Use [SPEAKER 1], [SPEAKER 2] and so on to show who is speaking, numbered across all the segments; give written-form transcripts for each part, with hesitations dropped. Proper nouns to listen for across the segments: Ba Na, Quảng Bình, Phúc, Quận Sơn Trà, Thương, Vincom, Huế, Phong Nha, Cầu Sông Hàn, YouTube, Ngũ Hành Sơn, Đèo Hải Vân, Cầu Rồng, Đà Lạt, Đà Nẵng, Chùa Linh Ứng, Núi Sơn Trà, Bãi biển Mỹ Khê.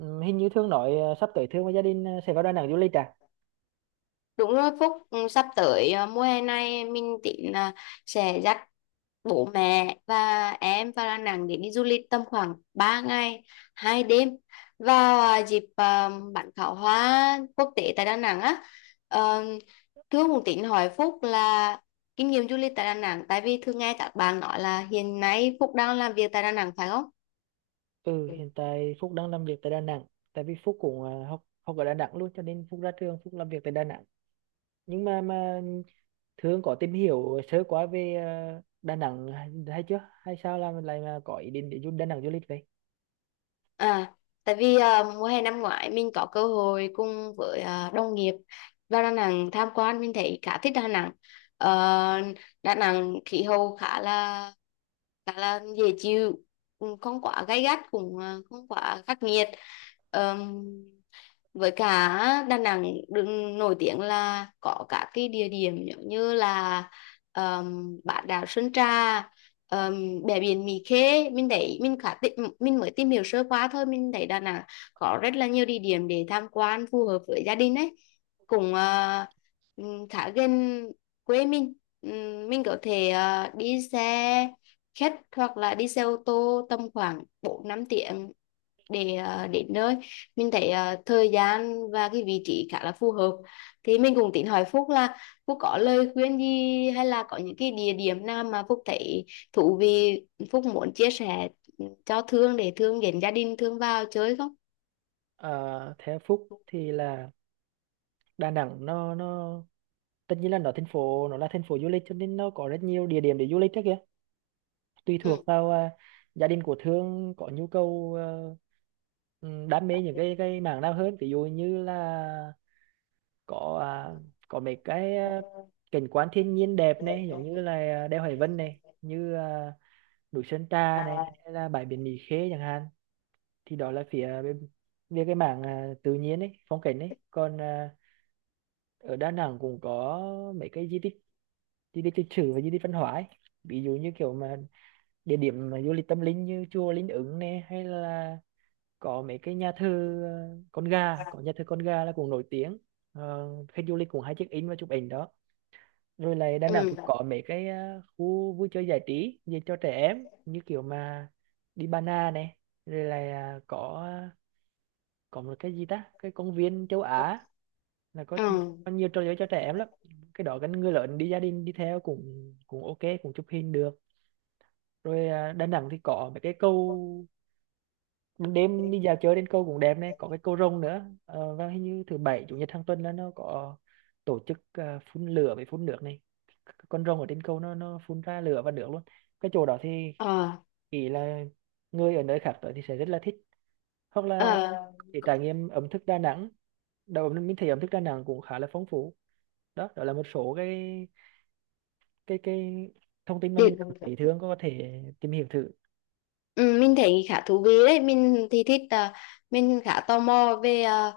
[SPEAKER 1] Ừ, hình như Thương nói sắp tới Thương và gia đình sẽ vào Đà Nẵng du lịch à?
[SPEAKER 2] Đúng rồi Phúc, sắp tới mùa hè này mình tính là sẽ dắt bố mẹ và em vào Đà Nẵng để đi du lịch tầm khoảng 3 ngày, 2 đêm vào dịp bắn pháo hoa quốc tế tại Đà Nẵng á. Ờ, Thương cũng tính hỏi Phúc là kinh nghiệm du lịch tại Đà Nẵng, tại vì thường nghe các bạn nói là hiện nay Phúc đang làm việc tại Đà Nẵng phải không?
[SPEAKER 1] Ừ, hiện tại Phúc đang làm việc tại Đà Nẵng. Tại vì Phúc cũng học học ở Đà Nẵng luôn cho nên Phúc ra trường Phúc làm việc tại Đà Nẵng. Nhưng mà Thương có tìm hiểu sơ qua về Đà Nẵng hay chưa? Hay sao là mình lại mà có ý định để du Đà Nẵng du lịch vậy?
[SPEAKER 2] À, tại vì mùa hè năm ngoái mình có cơ hội cùng với đồng nghiệp vào Đà Nẵng tham quan, mình thấy khá thích Đà Nẵng. Ờ, Đà Nẵng khí hậu khá là dễ chịu, cũng không quá gay gắt, cũng không quá khắc nghiệt. Ờm, với cả Đà Nẵng được nổi tiếng là có cả cái địa điểm giống như là bán đảo Sơn Trà, bãi biển Mỹ Khê. Mình thấy mình mới tìm hiểu sơ qua thôi, mình thấy Đà Nẵng có rất là nhiều địa điểm để tham quan phù hợp với gia đình ấy, cũng khá gần quê mình. Mình có thể đi xe khách hoặc là đi xe ô tô tầm khoảng 4 năm tiếng để đến nơi. Mình thấy thời gian và cái vị trí khá là phù hợp, thì mình cũng tính hỏi Phúc là Phúc có lời khuyên gì hay là có những cái địa điểm nào mà Phúc thấy thú vị, Phúc muốn chia sẻ cho Thương để Thương đến gia đình Thương vào chơi không?
[SPEAKER 1] Ờ, theo Phúc thì là Đà Nẵng nó tất nhiên là nó thành phố nó là thành phố du lịch cho nên nó có rất nhiều địa điểm để du lịch đó kìa, tùy
[SPEAKER 2] Ừ.
[SPEAKER 1] thuộc vào gia đình của Thương có nhu cầu, đam mê những cái mảng nào hơn. Ví dụ như là có có mấy cái cảnh quan thiên nhiên đẹp này, giống như là đèo Hải Vân này, như núi Sơn Trà này, hay là bãi biển Mỹ Khê chẳng hạn, thì đó là phía bên về cái mảng tự nhiên ấy, phong cảnh ấy. Còn ở Đà Nẵng cũng có mấy cái di tích, di tích lịch sử và di tích văn hóa ấy. Ví dụ như kiểu mà địa điểm mà du lịch tâm linh như chùa Linh Ứng nè, hay là có mấy cái nhà thờ, con gà, có nhà thờ con gà là cũng nổi tiếng. Ờ, khách du lịch cũng hay check in và chụp ảnh đó. Rồi lại Đà
[SPEAKER 2] Ừ.
[SPEAKER 1] Nẵng cũng có mấy cái khu vui chơi giải trí dành cho trẻ em, như kiểu mà đi Ba Na này, rồi là có một cái gì ta, cái công viên châu Á, là
[SPEAKER 2] Ừ.
[SPEAKER 1] có nhiều trò chơi cho trẻ em lắm. Cái đó gần người lớn đi, gia đình đi theo cũng cũng ok cũng chụp hình được. Rồi Đà Nẵng thì có mấy cái cầu, ban đêm đi dạo chơi đến câu cũng đẹp này, có cái cầu rồng nữa. Ờ, và hình như thứ bảy chủ nhật hàng tuần là nó có tổ chức phun lửa với phun nước này. Con rồng ở trên cầu nó phun ra lửa và nước luôn. Cái chỗ đó thì
[SPEAKER 2] Ờ.
[SPEAKER 1] ý là người ở nơi khác tới thì sẽ rất là thích, hoặc là
[SPEAKER 2] Ờ.
[SPEAKER 1] để trải nghiệm ẩm thực Đà Nẵng. Đầu mình thấy ẩm thực Đà Nẵng cũng khá là phong phú. Đó đó là một số cái cái cái thông tin mà mình
[SPEAKER 2] Điện.
[SPEAKER 1] cảm thấy thường có thể tìm hiểu thử.
[SPEAKER 2] Ừ, mình thấy khá thú vị đấy, mình thì thích mình khá tò mò về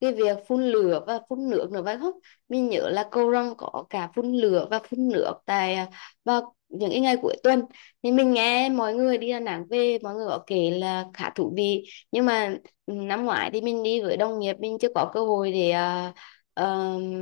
[SPEAKER 2] cái việc phun lửa và phun nước nữa phải không? Mình nhớ là cầu răng có cả phun lửa và phun nước tại vào những cái ngày cuối tuần, thì mình nghe mọi người đi Đà Nẵng về mọi người có kể là khá thú vị. Nhưng mà năm ngoái thì mình đi với đồng nghiệp, mình chưa có cơ hội để ờm,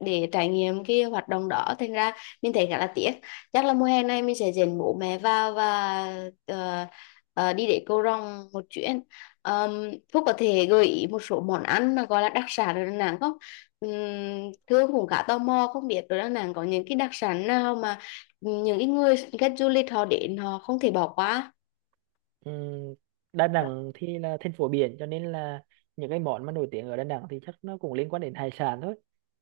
[SPEAKER 2] để trải nghiệm cái hoạt động đó, thành ra mình thấy khá là tiếc. Chắc là mùa hè này mình sẽ dẫn bố mẹ vào và ờ, đi để cầu răng một chuyến. Phúc có thể gợi ý một số món ăn mà gọi là đặc sản ở Đà Nẵng không? Um, Thương cũng khá tò mò không biết ở Đà Nẵng có những cái đặc sản nào mà những cái người khách du lịch họ đến họ không thể bỏ qua.
[SPEAKER 1] Ừm, Đà Nẵng thì là thành phố biển cho nên là những cái món mà nổi tiếng ở Đà Nẵng thì chắc nó cũng liên quan đến hải sản thôi.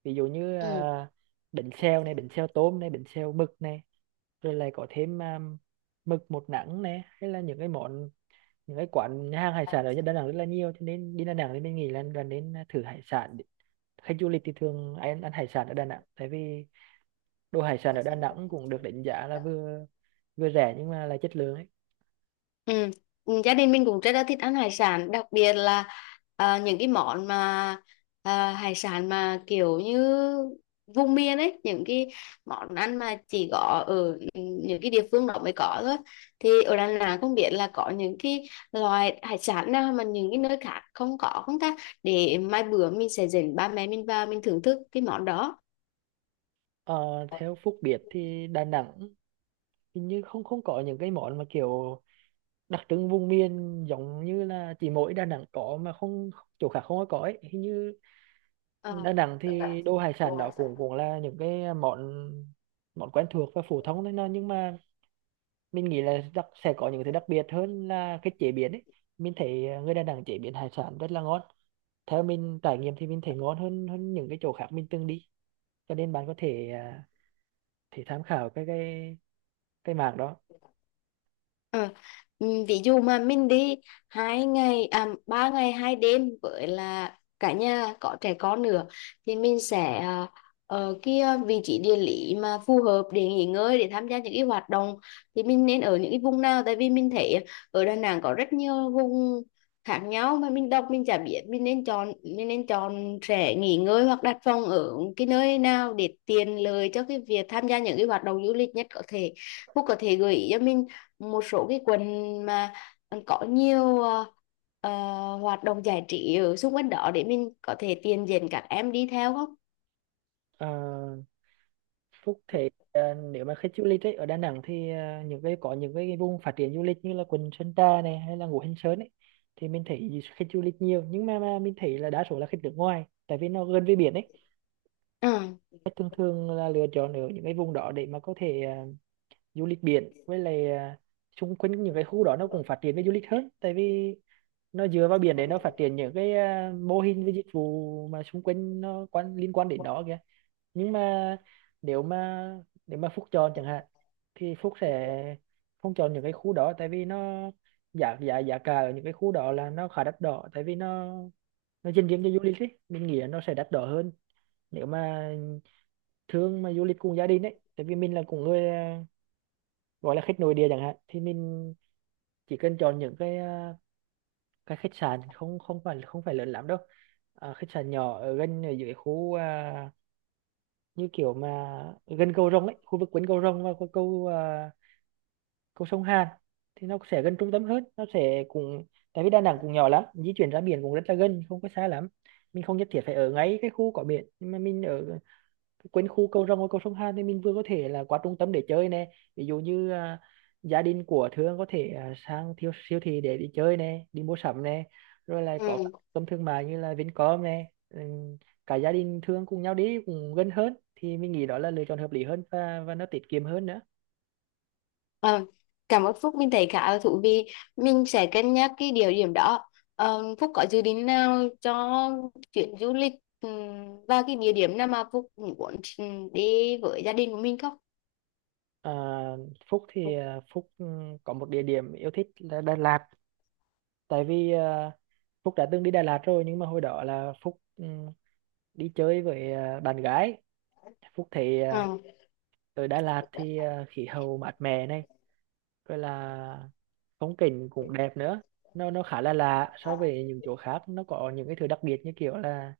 [SPEAKER 1] Ví dụ như
[SPEAKER 2] Ừ.
[SPEAKER 1] bánh xèo này, bánh xèo tôm này, bánh xèo mực này, rồi lại có thêm mực một nắng này, hay là những cái món, những cái quán nhà hàng hải sản ở Đà Nẵng rất là nhiều cho nên đi Đà Nẵng thì mình nghĩ là nên thử hải sản. Khách du lịch thì thường ai ăn hải sản ở Đà Nẵng tại vì đồ hải sản ở Đà Nẵng cũng được đánh giá là vừa vừa rẻ nhưng mà là chất lượng ấy.
[SPEAKER 2] Ừ. Ừ, gia đình mình cũng rất là thích ăn hải sản, đặc biệt là những cái món mà hải sản mà kiểu như vùng miền ấy, những cái món ăn mà chỉ có ở những cái địa phương đó mới có thôi. Thì ở Đà Nẵng không biết là có những cái loại hải sản nào mà những cái nơi khác không có không ta, để mai bữa mình sẽ dẫn ba mẹ mình vào, mình thưởng thức cái món đó.
[SPEAKER 1] Ờ, theo Phúc biết thì Đà Nẵng hình như không không có những cái món mà kiểu đặc trưng vùng miền, giống như là chỉ mỗi Đà Nẵng có mà không chỗ khác không có ấy. Hình như
[SPEAKER 2] Ờ.
[SPEAKER 1] Đà Nẵng thì đồ hải sản đó cũng cũng là những cái món, quen thuộc và phổ thông thôi, nhưng mà mình nghĩ là sẽ có những thứ đặc biệt hơn là cái chế biến ấy. Mình thấy người Đà Nẵng chế biến hải sản rất là ngon. Theo mình trải nghiệm thì mình thấy ngon hơn hơn những cái chỗ khác mình từng đi. Cho nên bạn có thể à, thể tham khảo cái mảng đó.
[SPEAKER 2] Ờ, ừ, ví dụ mà mình đi 2 ngày 3 ngày hai đêm với là cả nhà có trẻ con nữa, thì mình sẽ ở kia vị trí địa lý mà phù hợp để nghỉ ngơi, để tham gia những cái hoạt động thì mình nên ở những cái vùng nào, tại vì mình thấy ở Đà Nẵng có rất nhiều vùng khác nhau mà mình đọc mình chả biết mình nên chọn trẻ nghỉ ngơi hoặc đặt phòng ở cái nơi nào để tiện lợi cho cái việc tham gia những cái hoạt động du lịch nhất có thể. Phúc có thể gợi ý cho mình một số cái quận mà có nhiều ờ, hoạt động giải trí ở xung quanh đó để mình có thể tiền dẫn các em đi theo không?
[SPEAKER 1] Ờ, Phúc thế nếu mà khách du lịch ấy, ở Đà Nẵng thì ờ, những cái có những cái vùng phát triển du lịch như là quận Sơn Trà này hay là Ngũ Hành Sơn ấy, thì mình thấy khách du lịch nhiều, nhưng mà mình thấy là đa số là khách nước ngoài tại vì nó gần với biển ấy.
[SPEAKER 2] Ừ.
[SPEAKER 1] Khách thường thường là lựa chọn ở những cái vùng đó để mà có thể du lịch biển, với lại xung quanh những cái khu đó nó cũng phát triển về du lịch hơn tại vì nó dựa vào biển để nó phát triển những cái mô hình với dịch vụ mà xung quanh nó, liên quan đến nó kìa. Nhưng mà nếu mà nếu mà Phúc chọn chẳng hạn thì Phúc sẽ không chọn những cái khu đó, tại vì nó giá giá giá cả ở những cái khu đó là nó khá đắt đỏ, tại vì nó dành riêng cho du lịch ấy, mình nghĩ là nó sẽ đắt đỏ hơn. Nếu mà thương mà du lịch cùng gia đình ấy, tại vì mình là cũng người gọi là khách nội địa chẳng hạn, thì mình chỉ cần chọn những cái cái khách sạn không không phải không phải lớn lắm đâu, khách sạn nhỏ ở gần, ở dưới khu như kiểu mà gần cầu Rồng ấy, khu vực quanh cầu Rồng và cầu sông Hàn, thì nó sẽ gần trung tâm hơn. Nó sẽ cũng, tại vì Đà Nẵng cũng nhỏ lắm, di chuyển ra biển cũng rất là gần, không có xa lắm. Mình không nhất thiết phải ở ngay cái khu có biển, nhưng mà mình ở quanh khu cầu rồng và cầu sông Hàn thì mình vừa có thể là qua trung tâm để chơi nè. Ví dụ như gia đình của Thương có thể sang siêu thị để đi chơi nè, đi mua sắm nè, rồi lại có các
[SPEAKER 2] Ừ.
[SPEAKER 1] trung tâm thương mại như là Vincom nè. Ừ, cả gia đình Thương cùng nhau đi cũng gần hơn, thì mình nghĩ đó là lựa chọn hợp lý hơn và nó tiết kiệm hơn nữa.
[SPEAKER 2] ờ, Cảm ơn Phúc, mình thấy khá là thú vị. Mình sẽ cân nhắc cái địa điểm đó. Ờ, Phúc có dự định nào cho chuyến du lịch và cái địa điểm nào mà Phúc muốn đi với gia đình của mình không?
[SPEAKER 1] À, Phúc thì có một địa điểm yêu thích là Đà Lạt, tại vì Phúc đã từng đi Đà Lạt rồi, nhưng mà hồi đó là Phúc đi chơi với bạn gái. Phúc thấy
[SPEAKER 2] Ừ.
[SPEAKER 1] ở Đà Lạt thì khí hậu mát mẻ này, rồi là phong cảnh cũng đẹp nữa. Nó khá là lạ so với những chỗ khác, nó có những cái thứ đặc biệt như kiểu là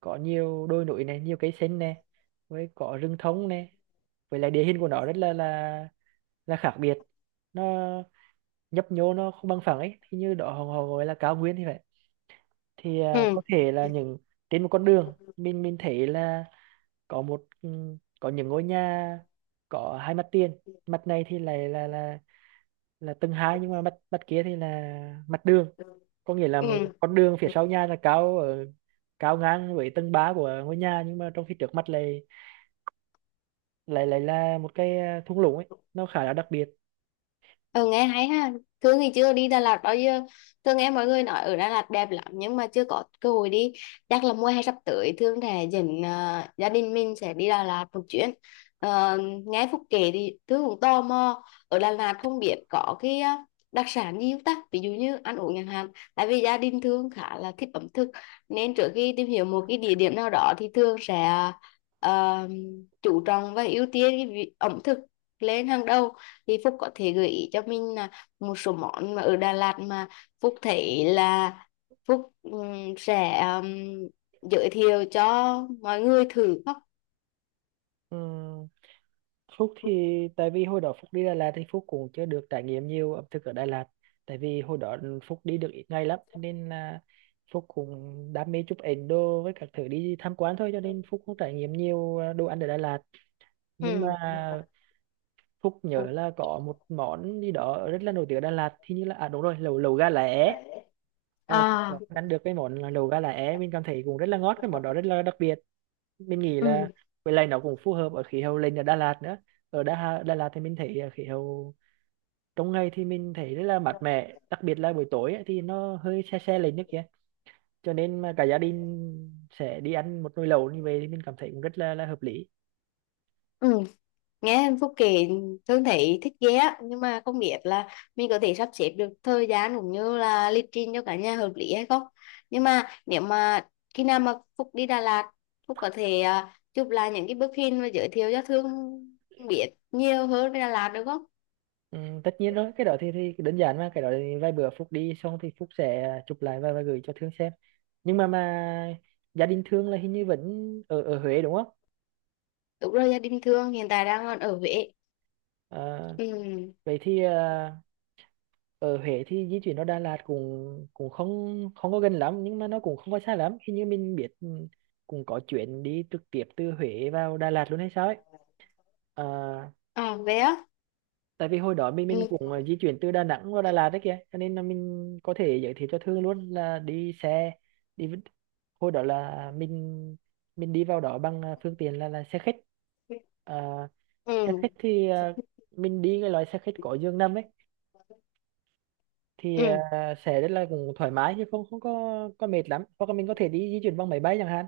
[SPEAKER 1] có nhiều đồi núi này, nhiều cây xanh này, với có rừng thông này, với lại địa hình của nó rất là khác biệt. Nó nhấp nhô, nó không bằng phẳng ấy, thì như đó họ họ gọi là cao nguyên thì vậy. Thì
[SPEAKER 2] Ừ.
[SPEAKER 1] có thể là những trên một con đường, mình thấy là có một, có những ngôi nhà có hai mặt tiền. Mặt này thì lại là là tầng hai, nhưng mà mặt mặt kia thì là mặt đường, có nghĩa là một
[SPEAKER 2] Ừ.
[SPEAKER 1] con đường phía sau nhà là cao ở cao ngang với tầng 3 của ngôi nhà, nhưng mà trong khi trước mặt lại lại lại là một cái thung lũng ấy, nó khá là đặc biệt.
[SPEAKER 2] Ừ, nghe hay ha. Thương thì chưa đi Đà Lạt bao giờ. Thương nghe mọi người nói ở Đà Lạt đẹp lắm nhưng mà chưa có cơ hội đi. Chắc là mùa hè sắp tới Thương sẽ dẫn gia đình mình sẽ đi Đà Lạt một chuyến. Ờ, Nghe Phúc kể thì Thương cũng tò mò. Ở Đà Lạt không biết có cái đặc sản gì không ta? Ví dụ như ăn uống chẳng hạn. Tại vì gia đình Thương khá là thích ẩm thực nên trước khi tìm hiểu một cái địa điểm nào đó thì Thương sẽ ờ, chú trọng và ưu tiên cái ẩm thực lên hàng đầu, thì Phúc có thể gợi ý cho mình là một số món mà ở Đà Lạt mà Phúc thấy là Phúc sẽ giới thiệu cho mọi người thử không?
[SPEAKER 1] Ừ, Phúc thì
[SPEAKER 2] Phúc-
[SPEAKER 1] tại vì hồi đó Phúc đi Đà Lạt thì Phúc cũng chưa được trải nghiệm nhiều ẩm thực ở Đà Lạt, tại vì hồi đó Phúc đi được ít ngày lắm cho nên là Phúc cũng đam mê chụp ảnh đồ với các thứ đi tham quan thôi, cho nên Phúc cũng trải nghiệm nhiều đồ ăn ở Đà Lạt. Nhưng mà
[SPEAKER 2] Ừ.
[SPEAKER 1] Phúc nhớ
[SPEAKER 2] Phúc-
[SPEAKER 1] là có một món gì đó rất là nổi tiếng ở Đà Lạt thì như là à đúng rồi, lẩu lẩu gà lá é. Ờ, Phúc
[SPEAKER 2] à
[SPEAKER 1] có ăn được cái món là lẩu gà lá é, mình cảm thấy cũng rất là ngon, cái món đó rất là đặc biệt. Mình nghĩ là
[SPEAKER 2] ừ.
[SPEAKER 1] với lại nó cũng phù hợp ở khí hậu lên ở Đà Lạt nữa. Ở Đà Lạt thì mình thấy khí hậu trong ngày thì mình thấy rất là mát mẻ, đặc biệt là buổi tối ấy, thì nó hơi se se lên nước kia, cho nên mà cả gia đình sẽ đi ăn một nồi lẩu như vậy thì mình cảm thấy cũng là hợp lý.
[SPEAKER 2] Ừ, nghe Phúc kể Thương thấy thích ghê á, nhưng mà không biết là mình có thể sắp xếp được thời gian cũng như là lịch trình cho cả nhà hợp lý hay không. Nhưng mà nếu mà khi nào mà Phúc đi Đà Lạt, Phúc có thể chụp lại những cái bức hình và giới thiệu cho Thương biết nhiều hơn về Đà Lạt được không?
[SPEAKER 1] Ừ, tất nhiên rồi, cái đó thì đơn giản mà, cái đó thì vài bữa Phúc đi xong thì Phúc sẽ chụp lại và gửi cho Thương xem. Nhưng mà gia đình Thương là hình như vẫn ở ở Huế đúng không?
[SPEAKER 2] Đúng rồi, gia đình Thương hiện tại đang còn ở Huế.
[SPEAKER 1] Ờ,
[SPEAKER 2] Ừ.
[SPEAKER 1] vậy thì ở Huế thì di chuyển nó Đà Lạt cũng cũng không không có gần lắm, nhưng mà nó cũng không có xa lắm. Hình như mình biết ừ, cũng có chuyến đi trực tiếp từ Huế vào Đà Lạt luôn hay sao ấy. Ờ,
[SPEAKER 2] À, Huế á.
[SPEAKER 1] tại vì hồi đó mình
[SPEAKER 2] Ừ.
[SPEAKER 1] cũng di chuyển từ Đà Nẵng vào Đà Lạt đấy kìa, cho nên là mình có thể giới thiệu cho Thương luôn là đi xe đi với- hồi đó là mình mình đi vào đó bằng phương tiện là xe khách. Ờ, xe
[SPEAKER 2] Ừ.
[SPEAKER 1] khách thì mình đi cái loại xe khách có giường nằm ấy, thì
[SPEAKER 2] Ừ.
[SPEAKER 1] sẽ rất là cũng thoải mái, chứ không không có có mệt lắm, hoặc là mình có thể đi di chuyển bằng máy bay chẳng hạn.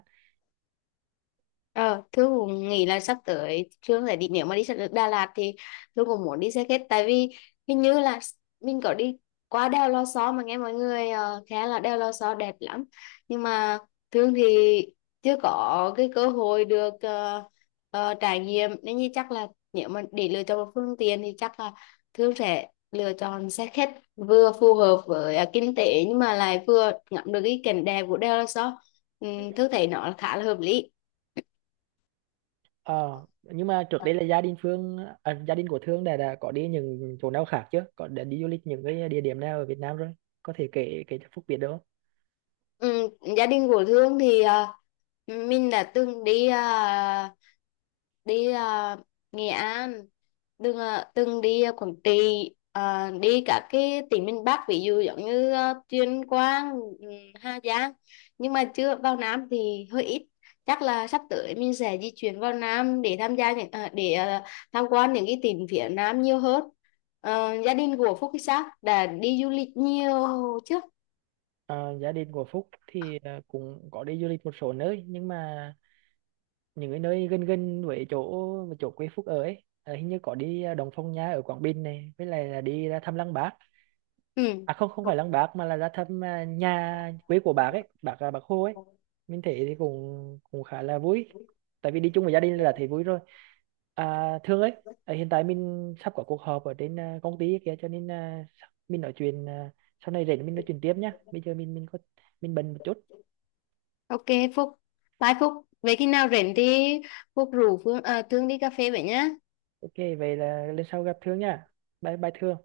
[SPEAKER 2] Ờ, Thương cũng nghĩ là sắp tới Thương sẽ đi, nếu mà đi Đà Lạt thì Thương cũng muốn đi xe khách, tại vì hình như là mình có đi qua đèo Lò Xo mà nghe mọi người khá là đèo Lò Xo đẹp lắm, nhưng mà Thương thì chưa có cái cơ hội được trải nghiệm. Nên như chắc là nếu mà để lựa chọn một phương tiện thì chắc là Thương sẽ lựa chọn xe khách, vừa phù hợp với kinh tế nhưng mà lại vừa ngắm được cái cảnh đẹp của đèo Lò Xo, ừ, Thương thấy nó khá là hợp lý.
[SPEAKER 1] Ờ, nhưng mà trước đây là gia đình của Thương đã có đi những chỗ nào khác chưa? Có đã đi du lịch những cái địa điểm nào ở Việt Nam rồi? Có thể kể kể cho Phúc biết được không?
[SPEAKER 2] Ừ, gia đình của Thương thì mình đã từng đi đi à, Nghệ An, từng à, từng đi Quảng Trị, đi cả cái tỉnh miền Bắc ví dụ giống như Tuyên Quang, ừ, Hà Giang. Nhưng mà chưa vào Nam thì hơi ít. Chắc là sắp tới mình sẽ di chuyển vào Nam để tham gia những à, để à, tham quan những cái tỉnh phía Nam nhiều hơn. Ờ, gia đình của Phúc thì sao? Đã đi du lịch nhiều chưa?
[SPEAKER 1] Ờ, gia đình của Phúc thì cũng có đi du lịch một số nơi, nhưng mà những cái nơi gần gần với chỗ chỗ quê Phúc ở ấy. À, hình như có đi Đồng Phong Nha ở Quảng Bình này, với lại là đi ra thăm Lăng Bác, à không không
[SPEAKER 2] Ừ.
[SPEAKER 1] phải Lăng Bác, mà là ra thăm nhà quê của bác ấy, bác là bác Hồ ấy. Mình thấy thì cũng cũng khá là vui, tại vì đi chung với gia đình là thấy vui rồi. À, thương ấy, hiện tại mình sắp có cuộc họp ở trên công ty kia, cho nên mình nói chuyện sau này rảnh mình nói chuyện tiếp nhá, bây giờ mình mình bận một chút.
[SPEAKER 2] Ok Phúc, bye Phúc. Vậy khi nào rảnh thì Phúc rủ Phương, à, Thương đi cà phê vậy nhá.
[SPEAKER 1] Ok vậy là lần sau gặp thương nha, bye bye thương.